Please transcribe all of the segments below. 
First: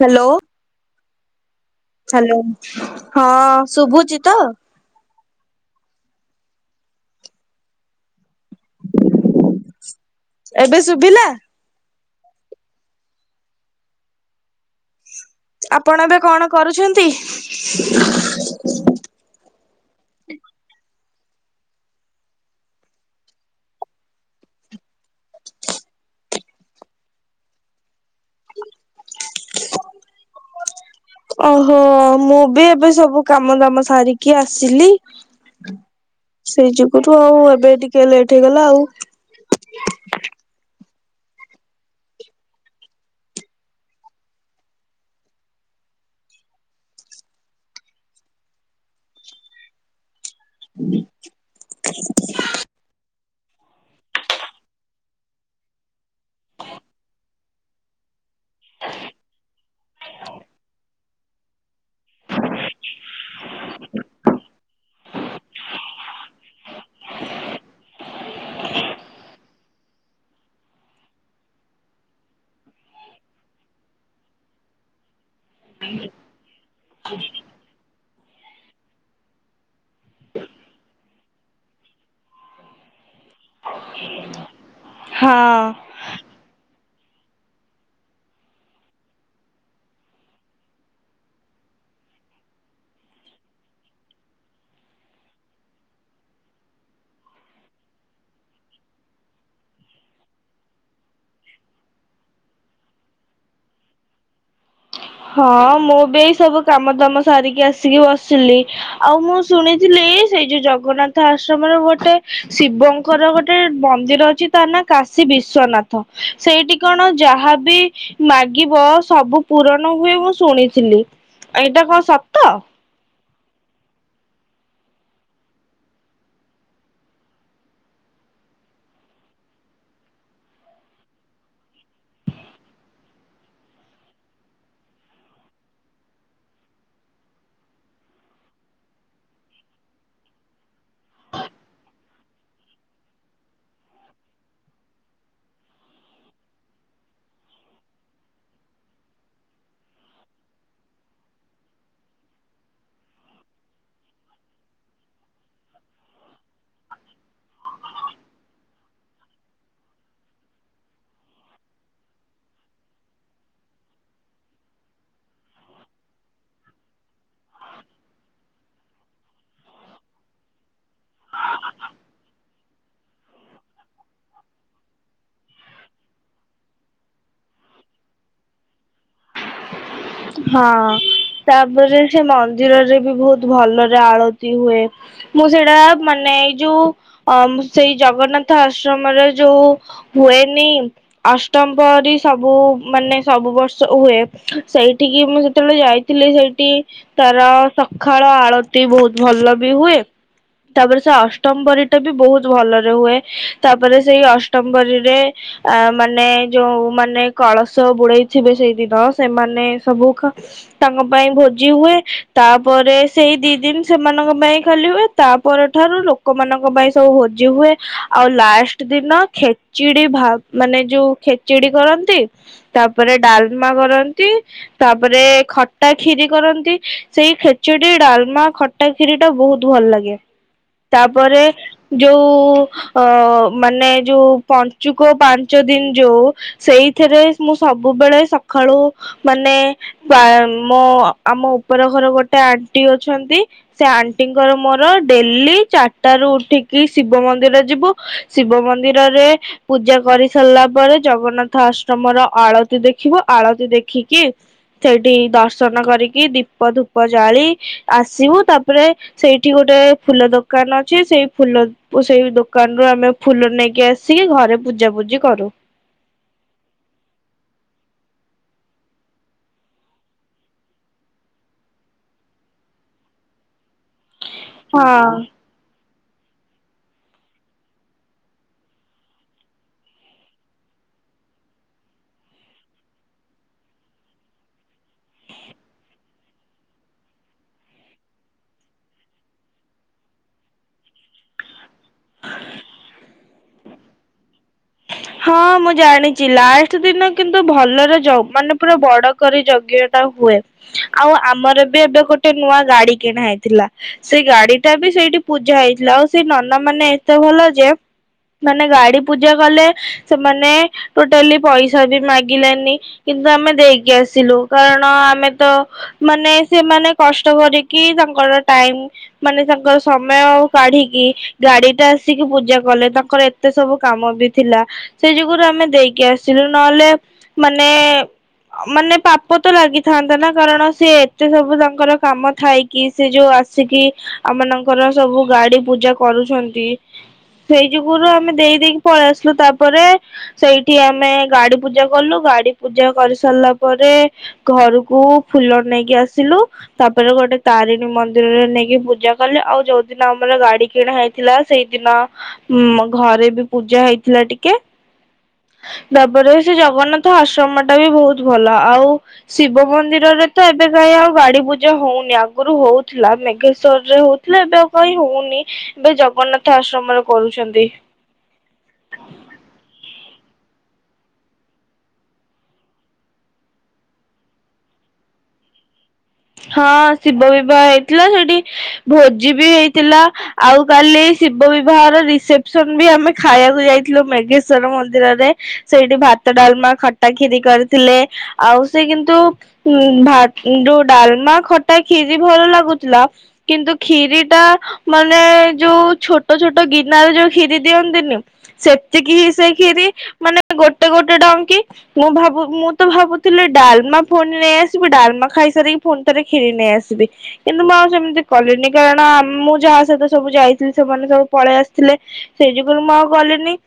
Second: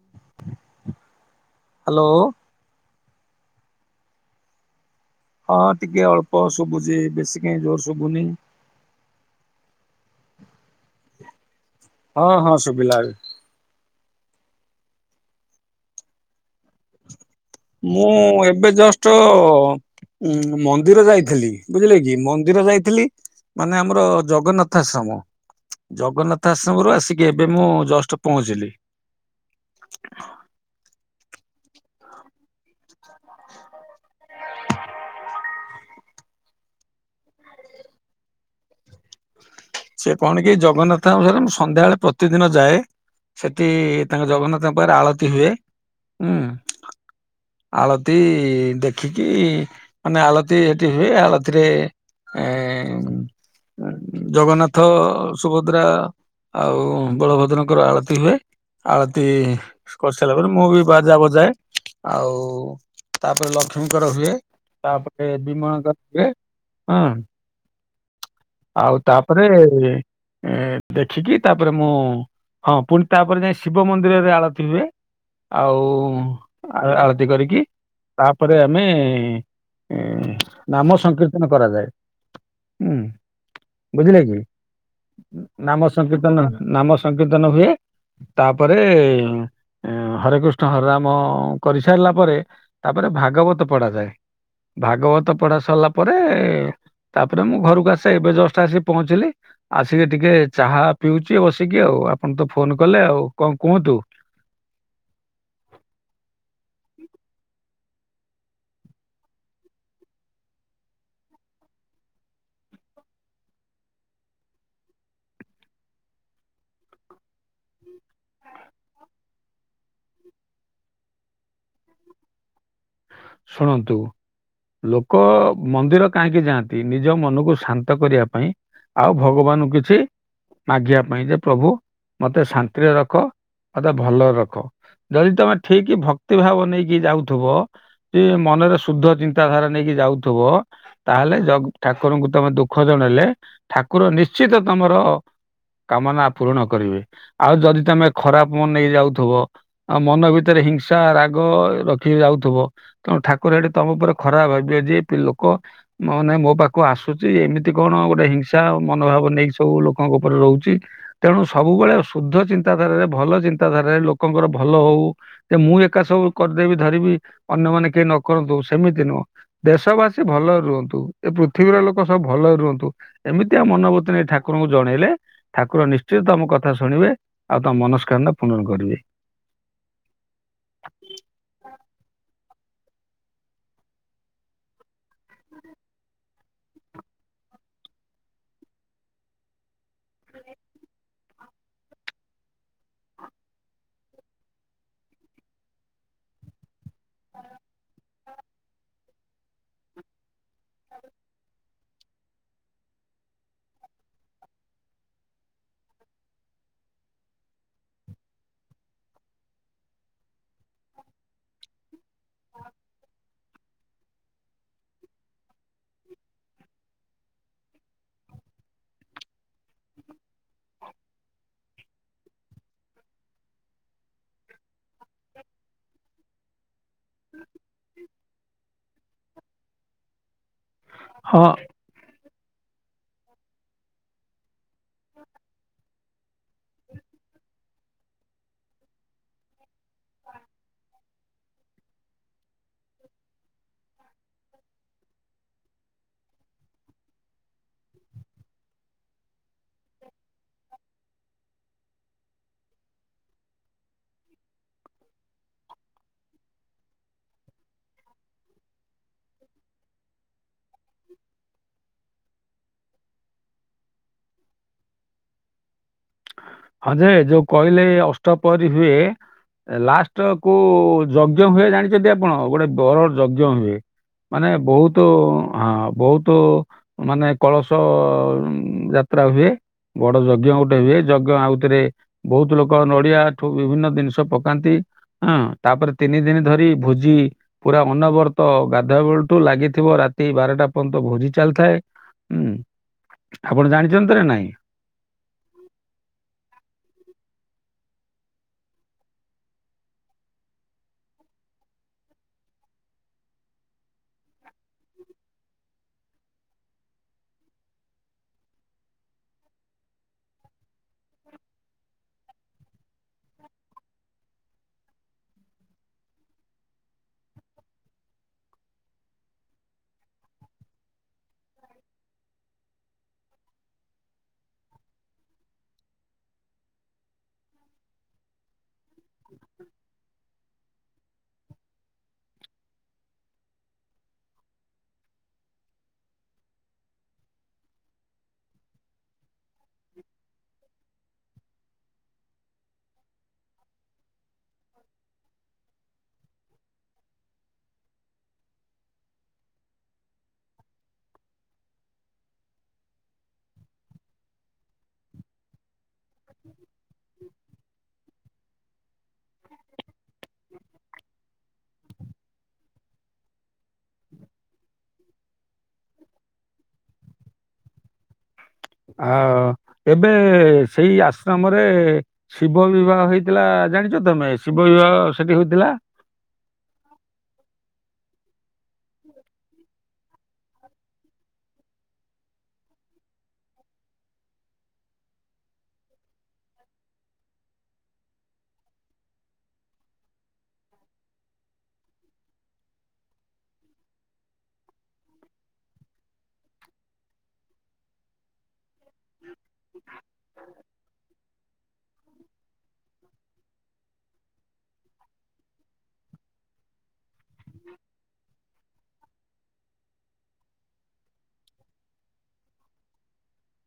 Hello, hello hello, ହଁ ଶୁଭୁଛି ତ? ହଁ ଟିକେ ଅଳ୍ପ ଶୁଭୁଛି ବେଶୀ କାଇଁ ଜୋର ଶୁଭୁନି। ଏବେ ଶୁଭିଲା। ହଁ, ହଁ, ଶୁଭିଲା ଏବେ। ଆପଣ ଏବେ କଣ କରୁଛନ୍ତି। ମୁଁ ଏବେ ଜଷ୍ଟ ମନ୍ଦିର ଯାଇଥିଲି ବୁଝିଲେ କି ମନ୍ଦିର ଯାଇଥିଲି ମାନେ ଆମର ଜଗନ୍ନାଥ ଆଶ୍ରମ! ଜଗନ୍ନାଥ ଆଶ୍ରମରୁ ଆସିକି ଏବେ ମୁଁ ଜଷ୍ଟ ପହଞ୍ଚିଲି। ଓହୋ ମୁଁ ବି ଏବେ ସବୁ କାମ ଦାମ ସାରିକି ଆସିଲି। ସେଇ ଯୁଗୁରୁୁ ଆଉ ଏବେ ଟିକେ ଲେଟ୍ ହେଇଗଲା ଆଉ। ସେ କଣ କି ଜଗନ୍ନାଥଙ୍କ ମ୍ୟାଡ୍‌ମ ମୁଁ ସନ୍ଧ୍ୟାବେଳେ ପ୍ରତିଦିନ ଯାଏ। ସେଠି ତାଙ୍କ ଜଗନ୍ନାଥଙ୍କ ପାଖରେ ଆଳତି ହୁଏ ହୁଁ। ଆଳତି ଦେଖିକି ମାନେ ଆଳତି ସେଠି ହୁଏ ଆଳତିରେ ଏ ଜଗନ୍ନାଥ ସୁଭଦ୍ରା ଆଉ ବଳଭଦ୍ରଙ୍କର ଆଳତି ହୁଏ। ଆଳତିୀ କରିସାରିଲା ପରେ ମୁଁ ବି ବାଜା ବଜାଏ ଆଉ ତାପରେ ଲକ୍ଷ୍ମୀଙ୍କର ହୁଏ ତାପରେ ବିମଳାଙ୍କର ବି ହୁଏ। ହଁ, ଆଉ ତାପରେ ହୁଁ, ଦେଖିକି ତାପରେ ମୁଁ ହଁ ପୁଣି ତାପରେ ଯାଇ ଶିବ ମନ୍ଦିରରେ ଆଳତି ହୁଏ। ଆଉ ଆଳତି କରିକି ତାପରେ ଆମେ ନାମ ସଂକୀର୍ତ୍ତନ କରାଯାଏ। ହୁଁ। ବୁଝିଲେ କି ହଁ ନାମ ସଂକୀର୍ତନ ନାମ ସଂକୀର୍ତ୍ତନ ହୁଏ। ତାପରେ ହରେକୃଷ୍ଣ ହରେ ରାମ କରିସାରିଲା ପରେ ତାପରେ ଭାଗବତ ପଢାଯାଏ। ଭାଗବତ ପଢା ସରିଲା ପରେ ତାପରେ ମୁଁ ଘରକୁ ଆସେ ଏବେ ଜଷ୍ଟ ଆସି ପହଞ୍ଚିଲି। ପହଞ୍ଚିଲେ। ଆସିକି ଟିକେ ଚାହା ପିଉଛି ବସିକି ଆଉ ଆପଣ ତ ଫୋନ କଲେ ଆଉ କଣ କୁହନ୍ତୁ? ହଁ ମୁଁ ବି ସବୁ କାମ ଦାମ ସାରିକି ଆସିକି ବସିଲି। ଆଉ ମୁଁ ଶୁଣିଥିଲି ସେଇ ଯୋଉ ଜଗନ୍ନାଥ ଆଶ୍ରମରେ ଗୋଟେ ଶିବଙ୍କ ଙ୍କ ର ଗୋଟେ ମନ୍ଦିର ଅଛି ତା ନା କାଶୀ ବିଶ୍ଵନାଥ ସେଇଠି କଣ ଯାହାବି ମାଗିବ ସବୁ ପୂୁରଣ ହୁଏ ମୁଁ ଶୁଣିଥିଲି ଏଇଟା କଣ ସତ? ଶୁଣନ୍ତୁ। ଲୋକ ମନ୍ଦିର କାହିଁକି ଯାଆନ୍ତି ନିଜ ମନକୁ ଶାନ୍ତ କରିବା ପାଇଁ ଆଉ ଭଗବାନଙ୍କୁଁ କିଛି ମାଗିବା ପାଇଁ ଯେ ପ୍ରଭୁ ମୋତେ ଶାନ୍ତିରେ ରଖ ମୋତେ ଭଲରେ ରଖ। ଯଦି ତମେ ଠିକ ଭକ୍ତିଭାବ ନେଇକି ଯାଉଥିବ ଯିଏ ମନରେ ଶୁଦ୍ଧ ଚିନ୍ତାଧାରା ନେଇକି ଯାଉଥିବ ତାହେଲେ ଯ ଠାକୁରଙ୍କୁ ତମେ ଦୁଃଖ ଜଣେଇଲେ ଠାକୁର ନିଶ୍ଚିତ ତମର କାମନା ପୂରଣ କରିବେ ଆଉ ଯଦି ତମେ ଖରାପ ମନ ନେଇ ଯାଉଥିବ ଆଉ ମନ ଭିତରେ ହିଂସା ରାଗ ରଖିକି ଯାଉଥିବ ତେଣୁ ଠାକୁର ଏଠି ତମ ଉପରେ ଖରାପ ଭାବିବେ ଯେ ଲୋକ ମାନେ ମୋ ପାଖକୁ ଆସୁଛି ଏମିତି କଣ ଗୋଟେ ହିଂସା ମନୋଭାବ ନେଇକ ସବୁ ଲୋକଙ୍କ ଉପରେ ରହୁଛି। ତେଣୁ ସବୁବେଳେ ଶୁଦ୍ଧ ଚିନ୍ତାଧାରାରେ ଭଲ ଚିନ୍ତାଧାରାରେ ଲୋକଙ୍କର ଭଲ ହଉ। ଯେ ମୁଁ ଏକା ସବୁ କରିଦେବି ଧରିବି ଅନ୍ୟମାନେ କେହି ନ କରନ୍ତୁ ସେମିତି ନୁହଁ। ଦେଶ ବାସୀ ଭଲରେ ରୁହନ୍ତୁ ଏ ପୃଥିବୀର ଲୋକ ସବୁ ଭଲରେ ରୁହନ୍ତୁ। ଏମିତି ଆଉ ମନୋବତ ନେଇ ଠାକୁରଙ୍କୁ ଜଣେଇଲେ। ଠାକୁର ନିଶ୍ଚିତ ତମ କଥା ଶୁଣିବେ ଆଉ ତମ ମନସ୍କାମନା ପୂରଣ କରିବେ। ହଁ ତାପରେ ସେ ମନ୍ଦିରରେ ବି ବହୁତ ଭଲରେ ଆଳତି ହୁଏ। ମୁଁ ସେଇଟା ମାନେ ଏଇ ଯୋଉ ଅ ସେଇ ଜଗନ୍ନାଥ ଆଶ୍ରମରେ ଯୋଉ ହୁଏନି। ଅଷ୍ଟମ ପରି ସବୁ ମାନେ ସବୁ ବର୍ଷ ହୁଏ। ସେଇ ଏଠିକି ମୁଁ ଯେତେବେଳେ ଯାଇଥିଲି ସେଇଠି ତାର ସକାଳ ଆଳ ଟି ବହୁତ ଭଲ ବି ହୁଏ ତାପରେ ସେ ଅଷ୍ଟମ ପରି ଟା ବି ବହୁତ ଭଲରେ ହୁଏ। ତାପରେ ସେଇ ଅଷ୍ଟମ ପାରିରେ ଆ ମାନେ ଯୋଉମାନେ କଳସ ବୁଡେଇଥିବେ ସେଇଦିନ ସେମାନେ ସବୁ ତାଙ୍କ ପାଇଁ ଭୋଜି ହୁଏ ତାପରେ ସେଇ ଦି ଦିନ୍‌ ସେମାନଙ୍କ ପାଇଁ ଖାଲି ହୁଏ। ତା ପରଠାରୁ ଲୋକମାନଙ୍କ ପାଇଁ ସବୁ ହୋଜି ହୁଏ। ଆଉ ଲାଷ୍ଟ ଦିନ ଖେଚିଡି ଭା ମାନେ ଯୋଉ ଖେଚିଡି କରନ୍ତି। ତାପରେ ଡାଲମା କରନ୍ତି। ତାପରେ ଖଟା ଖିରି କରନ୍ତି। ସେଇ ଖେଚୁଡି ଡାଲମା ଖଟା ଖିରି ଟା ବହୁତ ଭଲ ଲାଗେ। ତାପରେ ହଁ ଯୋଉ ଅ ମାନେ ଯୋଉ ପଞ୍ଚୁକ ପାଞ୍ଚ ଦିନ୍‌ ଯୋଉ ସେଇଥିରେ ମୁଁ ସବୁବେଳେ ସଖାଳୁ ମାନେ ପାଏ ମୋ ଆମ ଉପର ଘର ଗୋଟେ ଆଣ୍ଟି ଅଛନ୍ତି ସେ ଆଣ୍ଟିଙ୍କର ମୋର ଡେଲି ଚାରିଟାରୁ ଉଠିକି ଶିବ ମନ୍ଦିର ଯିବୁ ଶିବ ମନ୍ଦିରରେ ପୂଜା କରି ସାରିଲା ପରେ ଜଗନ୍ନାଥ ଆଶ୍ରମର ଆଳତୀ ଦେଖିବ ଆଳତୀ ଦେଖିକି ସେଇଠି ଦର୍ଶନ କରିକି ଦୀପ ଧୂପ ଜାଳି ଆସିବୁ ତାପରେ ସେଇଠି ଗୋଟେ ଫୁଲ ଦୋକାନ ଅଛି ସେଇ ଫୁଲ କୁ ସେଇ ଦୋକାନରୁୁ ଆମେ ଫୁଲ ନେଇକି ଆସିକି ଘରେ ପୂଜା ପୂଜି କରୁ। ହଁ ଯେ ଯୋଉ କହିଲେ ଅଷ୍ଟପହରି ହୁଏ ଲାଷ୍ଟ କୋଉ ଯଜ୍ଞ ହୁଏ ଜାଣିଛନ୍ତି ଆପଣ ଗୋଟେ ବର ଯଜ୍ଞ ହୁଏ? ମାନେ ହଁ ବହୁତ ହଁ ବହୁତ ମାନେ କଳସ ଯାତ୍ରା ହୁଏ। ବଡ଼ ଯଜ୍ଞ ଗୋଟେ ହୁଏ ଯ ଜ୍ଞ ଆଉଥିରେ ବହୁତ ଲୋକ ନଡିଆ ଠୁ ବିଭିନ୍ନ ଜିନିଷ ପକାନ୍ତି ହଁ ତାପରେ ତିନି ଦିନ ଧରି ଭୋଜି ପୁରା ଅନବର୍ତ ଗାଧୁଆ ବେଳଠୁ ଲାଗିଥିବ ରାତି ବାରଟା ପର୍ଯ୍ୟନ୍ତ ଭୋଜି ଚାଲିଥାଏ। ହୁଁ ଆପଣ ଜାଣିଛନ୍ତି ତରେ ନାଇଁ? ହଁ ମୁଁ ଜାଣିଚି ଲାଷ୍ଟ ଦିନ କିନ୍ତୁ ଭଲରେ ଯ ମାନେ ପୁରା ବଡ଼ କରି ଯଜ୍ଞ ଟା ହୁଏ ଆଉ ଆମର ବି ଏବେ ଗୋଟେ ନୂଆ ଗାଡି କିଣା ହେଇଥିଲା। ସେଇ ଗାଡି ଟା ବି ସେଇଠି ପୂଜା ହେଇଥିଲା ଆଉ ସେଇ ନନା ମାନେ ଏତେ ଭଲ ଯେ ମାନେ ଗାଡି ପୂଜା କଲେ ସେମାନେ ଟୋଟାଲି ପଇସା ବି ମାଗିଲେନି କିନ୍ତୁ ଆମେ ଦେଇକି ଆସିଲୁ କାରଣ ଆମେ ତ ମାନେ ସେମାନେ କଷ୍ଟ କରିକି ତାଙ୍କର ଟାଇମ୍ ମାନେ ତାଙ୍କର ସମୟ ଆ କାଢିକି ଗାଡି ଟା ଆସିକି ପୂଜା କଲେ ତାଙ୍କର ଏତେ ସବୁ କାମ ବି ଥିଲା ସେ ଯୁଗରୁ ଆମେ ଦେଇକି ଆସିଲୁ ନହେଲେ ମାନେ ଅ ମାନେ ପାପ ତ ଲାଗିଥାନ୍ତା ନା କାରଣ ସେ ଯୋଉ ସବୁ ତାଙ୍କର କାମ ଥାଇକି ସେ ଯୋଉ ଆସିକି ଆମ ମାନଙ୍କର ସବୁ ଗାଡି ପୂଜା କରୁଛନ୍ତି ସେଇ ଯୁଗରୁ ଆମେ ଦେଇ ଦେଇକି ପଳେଇ ଆସିଲୁ ତାପରେ ସେଇଠି ଆମେ ଗାଡି ପୂଜା କଲୁ ଗାଡି ପୂଜା କରି ସାରିଲା ପରେ ଘରକୁ ଫୁଲ ନେଇକି ଆସିଲୁ ତାପରେ ଗୋଟେ ତାରିଣୀ ମନ୍ଦିରରେ ନେଇକି ପୂଜା କଲେ ଆଉ ଯୋଉଦିନ ଆମର ଗାଡି କିଣା ହେଇ ଥିଲା ସେଇଦିନ ମ ଘରେ ବି ପୂଜା ହେଇ ଥିଲା ଟିକେ। ତାପରେ ବି ସେ ଜଗନ୍ନାଥ ଆଶ୍ରମ ଟା ବି ବୁହୁତ୍ ଭଲ ଆଉ ଶିବ ମନ୍ଦିରରେ ତ ଏବେ କାଇଁ ଆଉ ଗାଡ଼ି ପୂଜା ହଉନି ଆଗରୁ ହଉଥିଲା। ମେଘେଶ୍ୱରରେ ହଉ ହେଲେ ଏବେ ଆଉ କାଇଁ ହଉନି। ଏବେ ଜଗନ୍ନାଥ ଆଶ୍ରମରେ କରୁଛନ୍ତି। ଆଓ ଏବେ ସେଇ ଆଶ୍ରମରେ ଶିବ ବିବାହ ହେଇଥିଲା ଜାଣିଛ ତମେ? ଶିବ ବିବାହ ସେଠି ହୋଇଥିଲା। ହଁ ଶିବ ବିବାହ ହେଇଥିଲା ସେଠି ଭୋଜି ବି ହେଇଥିଲା। ଆଉ କାଲି ଶିବ ବିବାହର ରିସେପସନ ବି ଆମେ ଖାଇଆକୁ ଯାଇଥିଲୁ ମେଘେଶ୍ଵର ମନ୍ଦିରରେ। ସେଇଠି ଭାତ, ଡାଲମା, ଖଟା, କ୍ଷୀରି କରିଥିଲେ। ଆଉ ସେ କିନ୍ତୁ ଉଁ ଭାତ ଉଁ ଦୋଉ ଡାଲମା, ଖଟା, କ୍ଷୀରି ଭଲ ଲାଗୁଥିଲା। କିନ୍ତୁ କ୍ଷୀରି ଟା ମାନେ ଯୋଉ ଛୋଟ ଛୋଟ ଗିନାରେ ଯୋଉ କ୍ଷୀରି ଦିଅନ୍ତିନି। ସେତିକି ହିଁ ସେ କ୍ଷୀରି ମାନେ ଗୋଟେ ଗୋଟେ ଡଙ୍କି। ମୁଁ ଭାବୁ ମୁଁ ତ ଭାବୁଥିଲି ଡାଲମା ଫୁଣି ନେଇ ଆସିବି ଡାଲମା ଖାଇସାରି ପୁଣି ଥରେ କ୍ଷୀରି ନେଇ ଆସିବି। କିନ୍ତୁ ମୁଁ ଆଉ ସେମିତି କଲିନି କାରଣ ମୁଁ ଯାହା ସହିତ ସବୁ ଯାଇଥିଲି ସେମାନେ ସବୁ ପଳେଇ ଆସିଥିଲେ ସେଇଥିପାଇଁ ମୁଁ ଆଉ ଗଲିନି।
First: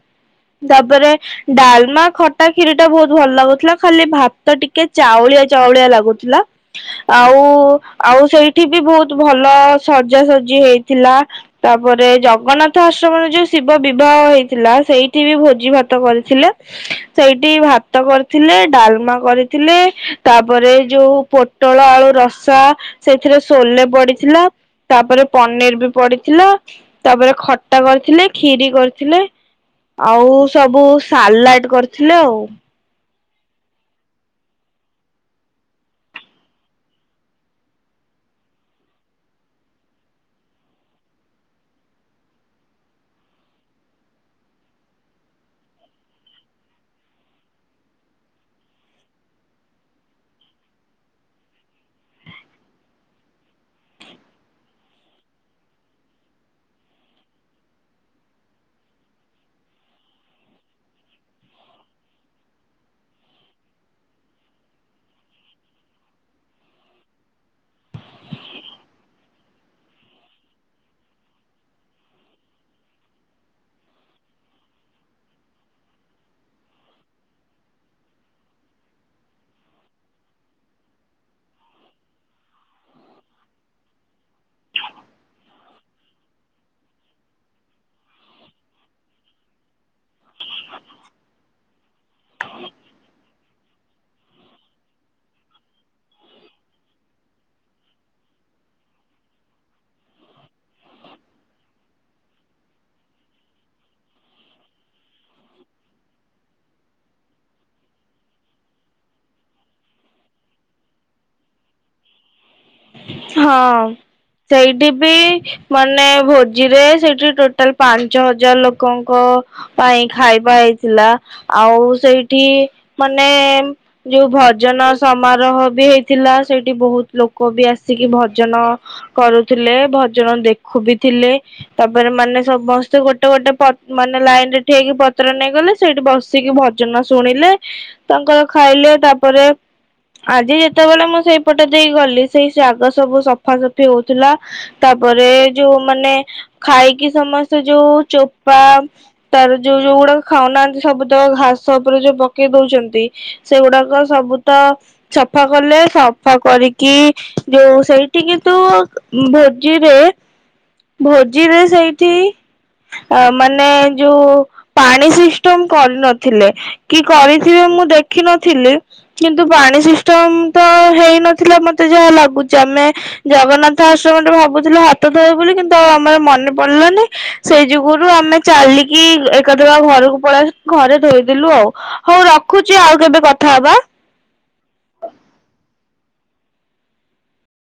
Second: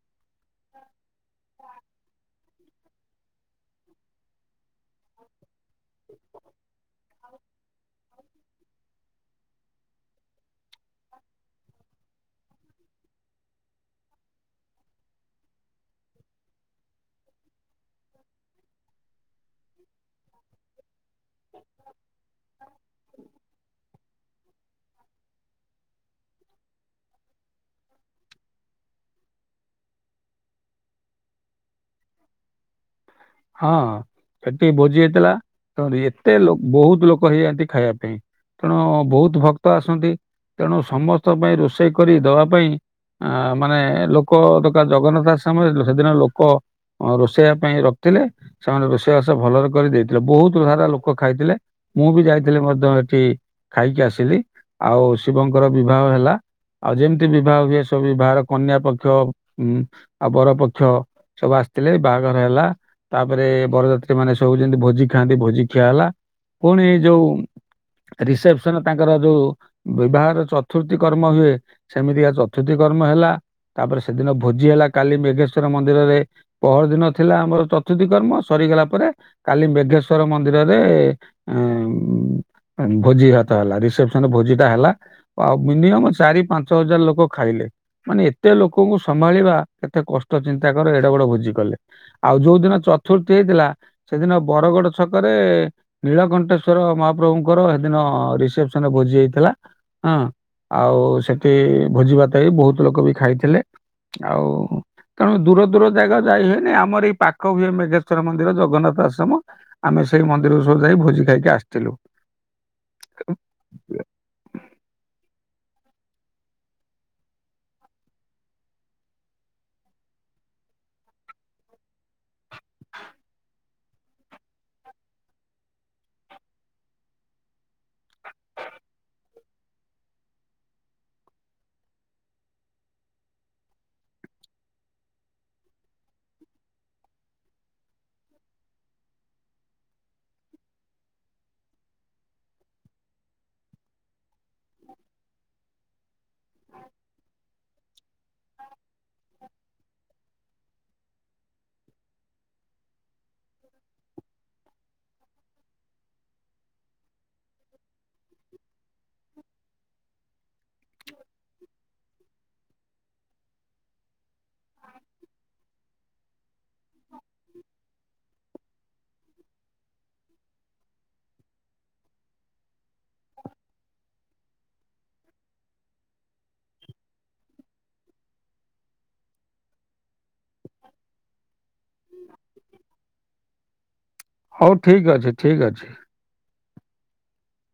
ଦାପରେ ଡାଲମା, ଖଟା, କ୍ଷୀରିଟା ବହୁତ ଭଲ ଲାଗୁ ଥିଲା ଖାଲି ଭାତ ଟିକେ ଚାଉଳିଆ ଚାଉଳିଆ ଲାଗୁଥିଲା। ଆଉ ଆଉ ସେଇଠି ବି ବହୁତ ଭଲ ସଜାସଜି ହେଇଥିଲା ତାପରେ ଜଗନ୍ନାଥ ଆଶ୍ରମରେ ଯେଉ ଶିବ ବିବାହ ହେଇଥିଲା ସେଇଠି ବି ଭୋଜି ଭାତ କରିଥିଲେ। ସେଇଠି ଭାତ କରିଥିଲେ ଡାଲମା କରିଥିଲେ ତାପରେ ଏଇ ଯୋଉ ପୋ ଳ ଆଳୁ ରସା ସେଥିରେ ସୋଲେ ପଡ଼ିଥିଲା ତାପରେ ପନିର ବି ପଡ଼ିଥିଲା। ତାପରେ ଖଟା କରିଥିଲି କ୍ଷୀରି କରିଥିଲେ। ଆଉ ସବୁ ସାଲାଟ୍ କରିଥିଲେ ଆଉ। ହଁ ହେଟି ଭୋଜି ହେଇଥିଲା ତର ଏତେ ଲୋ ବହୁତ ଲୋକ ହେଇଯାଆନ୍ତି ଖାଇବା ପାଇଁ। ତେଣୁ ବହୁତ ଭକ୍ତ ଆସନ୍ତି ତେଣୁ ସମସ୍ତଙ୍କ ପାଇଁ ରୋଷେଇ କରି ଦବା ପାଇଁ ଆ ମାନେ ଲୋକ ଦୋକ ଜଗନ୍ନାଥ ଆଶ୍ରମରେ ହେଦିନ ଲୋକ ଅ ରୋଷେଇବା ପାଇଁ ରଖିଥିଲେ ସେମାନେ ରୋଷେଇବାସ ଭଲରେ କରି ଦେଇଥିଲେ ବହୁତ ସାରା ଲୋକ ଖାଇଥିଲେ ମୁଁ ବି ଯାଇଥିଲି ମଧ୍ୟ ହେଟି ଖାଇକି ଆସିଲି ଆଉ ଶିବଙ୍କର ବିବାହ ହେଲା ଆଉ ଯେମିତି ବିବାହ ହୁଏ ସବୁ ବିବାହର କନ୍ୟା ପକ୍ଷ ଉଁ ଆଉ ବର ପକ୍ଷ ସବୁ ଆସିଥିଲେ ବାହାଘର ହେଲା ତାପରେ ବରଯାତ୍ରୀ ମାନେ ସବୁ ଯେମିତି ଭୋଜି ଖାଆନ୍ତି ଭୋଜି ଖିଆ ହେଲା। ପୁଣି ଯୋଉ ରିସେପସନ ତାଙ୍କର ଯୋଉ ବିବାହର ଚତୁର୍ଥୀ କର୍ମ ହୁଏ ସେମିତିକା ଚତୁର୍ଥୀ କର୍ମ ହେଲା ତାପରେ ସେଦିନ ଭୋଜି ହେଲା କାଲି ମେଘେଶ୍ଵର ମନ୍ଦିରରେ ପହର ଦିନ ଥିଲା ଆମର ଚ ଚୁଦି କର୍ମ ସରିଗଲା ପରେ କାଲି ମେଘେଶ୍ଵର ମନ୍ଦିରରେ ଉଁ ଉଁ ଭୋଜି ଭାତ ହେଲା। ରିସେପସନରେ ଭୋଜି ଟା ହେଲା ଆଉ ମିନିମମ୍ ଚାରି ପାଞ୍ଚ ହଜାର ଲୋକ ଖାଇଲେ। ମାନେ ଏତେ ଲୋକଙ୍କୁ ସମ୍ଭାଳିବା କେତେ କଷ୍ଟ ଚିନ୍ତା କରେ ଏଡ଼େ ବଡ଼ ଭୋଜି କଲେ। ଆଉ ଯୋଉ ଦିନ ଚତୁର୍ଥୀ ହେଇଥିଲା ସେଦିନ ବରଗଡ଼ ଛକରେ ନୀଳକଣ୍ଠେଶ୍ଵର ମହାପ୍ରଭୁଙ୍କର ହେଦିନ ରିସେପସନ ଭୋଜି ହୋଇଥିଲା ହଁ ଆଉ ସେଠି ଭୋଜି ଭାତ ହେଇ ବହୁତ ଲୋକ ବି ଖାଇଥିଲେ। ଆଉ ତେଣୁ ଦୂର ଦୂର ଜାଗା ଯାଇ ହୁଏନି ଆମର ଏଇ ପା ଏକ ହୁଏ ମେଘେଶ୍ଵର ମନ୍ଦିର ଜଗନ୍ନାଥ ଆଶ୍ରମ ଆମେ ସେଇ ମନ୍ଦିର ସବୁ ଯାଇ ଭୋଜି ଖାଇକି ଆସିଥିଲୁ। ହଁ। ସେଇଟି ବି ମାନେ ଭୋଜିରେ ସେଇଠି ଟୋଟାଲ ପାଞ୍ଚ ହଜାର ଲୋକଙ୍କ ପାଇଁ ଖାଇବା ହେଇଥିଲା, ଆଉ ସେଇଠି ମାନେ ଯୋଉ ଭଜନ ସମାରୋହ ବି ହେଇଥିଲା ସେଇଟି ବହୁତ ଲୋକ ବି ଆସିକି ଭଜନ କରୁଥିଲେ ଭଜନ ଦେଖୁ ବି ଥିଲେ। ତାପରେ ମାନେ ସମସ୍ତେ ଗୋଟେ ଗୋଟେ ପ ମାନେ ଲାଇନ ରେ ଠିଆ ହେଇକି ପତ୍ର ନେଇଗଲେ। ସେଇଠି ବସିକି ଭଜନ ଶୁଣିଲେ ତାଙ୍କର ଖାଇଲେ ତାପରେ ଆଜି ଯେତେବେଳେ ମୁଁ ସେଇପଟ ଦେଇ ଗଲି ସେଇ ଶାଗ ସବୁ ସଫାସଫି ହଉଥିଲା। ତାପରେ ଯୋଉ ମାନେ ଖାଇକି ସମସ୍ତେ ଯୋଉ ଚୋପା ତାର ଯୋଉ ଯୋଉ ଗୁଡାକ ଖାଉନାହାନ୍ତି ସବୁ ତକ ଘାସ ଉପରେ ଯୋଉ ପକେଇ ଦଉଛନ୍ତି। ସେଉଡାକ ସବୁ ତ ସଫା କଲେ ସଫା କରିକି ଯୋଉ ସେଇଠୀ କିନ୍ତୁ ଭୋଜିରେ ଭୋଜିରେ ସେଇଠି ଆ ମାନେ ଯୋଉ ପାଣି ସିଷ୍ଟମ କରିନଥିଲେ। କି କରିଥିବେ ମୁଁ ଦେଖିନଥିଲି କିନ୍ତୁ ପାଣି ସିଷ୍ଟମ ତ ହେଇନଥିଲା ମତେ ମୋତେ ଯାହା ଲାଗୁଚି, ଆମେ ଜଗନ୍ନାଥ ଆଶ୍ରମରେ ଭାବୁଥିଲୁ ହାତ ଧୋଇ ହବୁ ବୋଲି କିନ୍ତୁ ଆଉ ଆମର ମନେ ପଡିଲାନି। ସେଇ ଯୋଗୁରୁ ଆମେ ଚାଲିକି ଏକାଥରେ ଘରକୁ ପଳେଇଆ ଘରେ ଧୋଇଦେଲୁ ଆଉ। ହଉ ରଖୁଚି ଆଉ କେବେ କଥା ହବା। ହଉ ଠିକ୍ ଅଛି, ଠିକ୍ ଅଛି।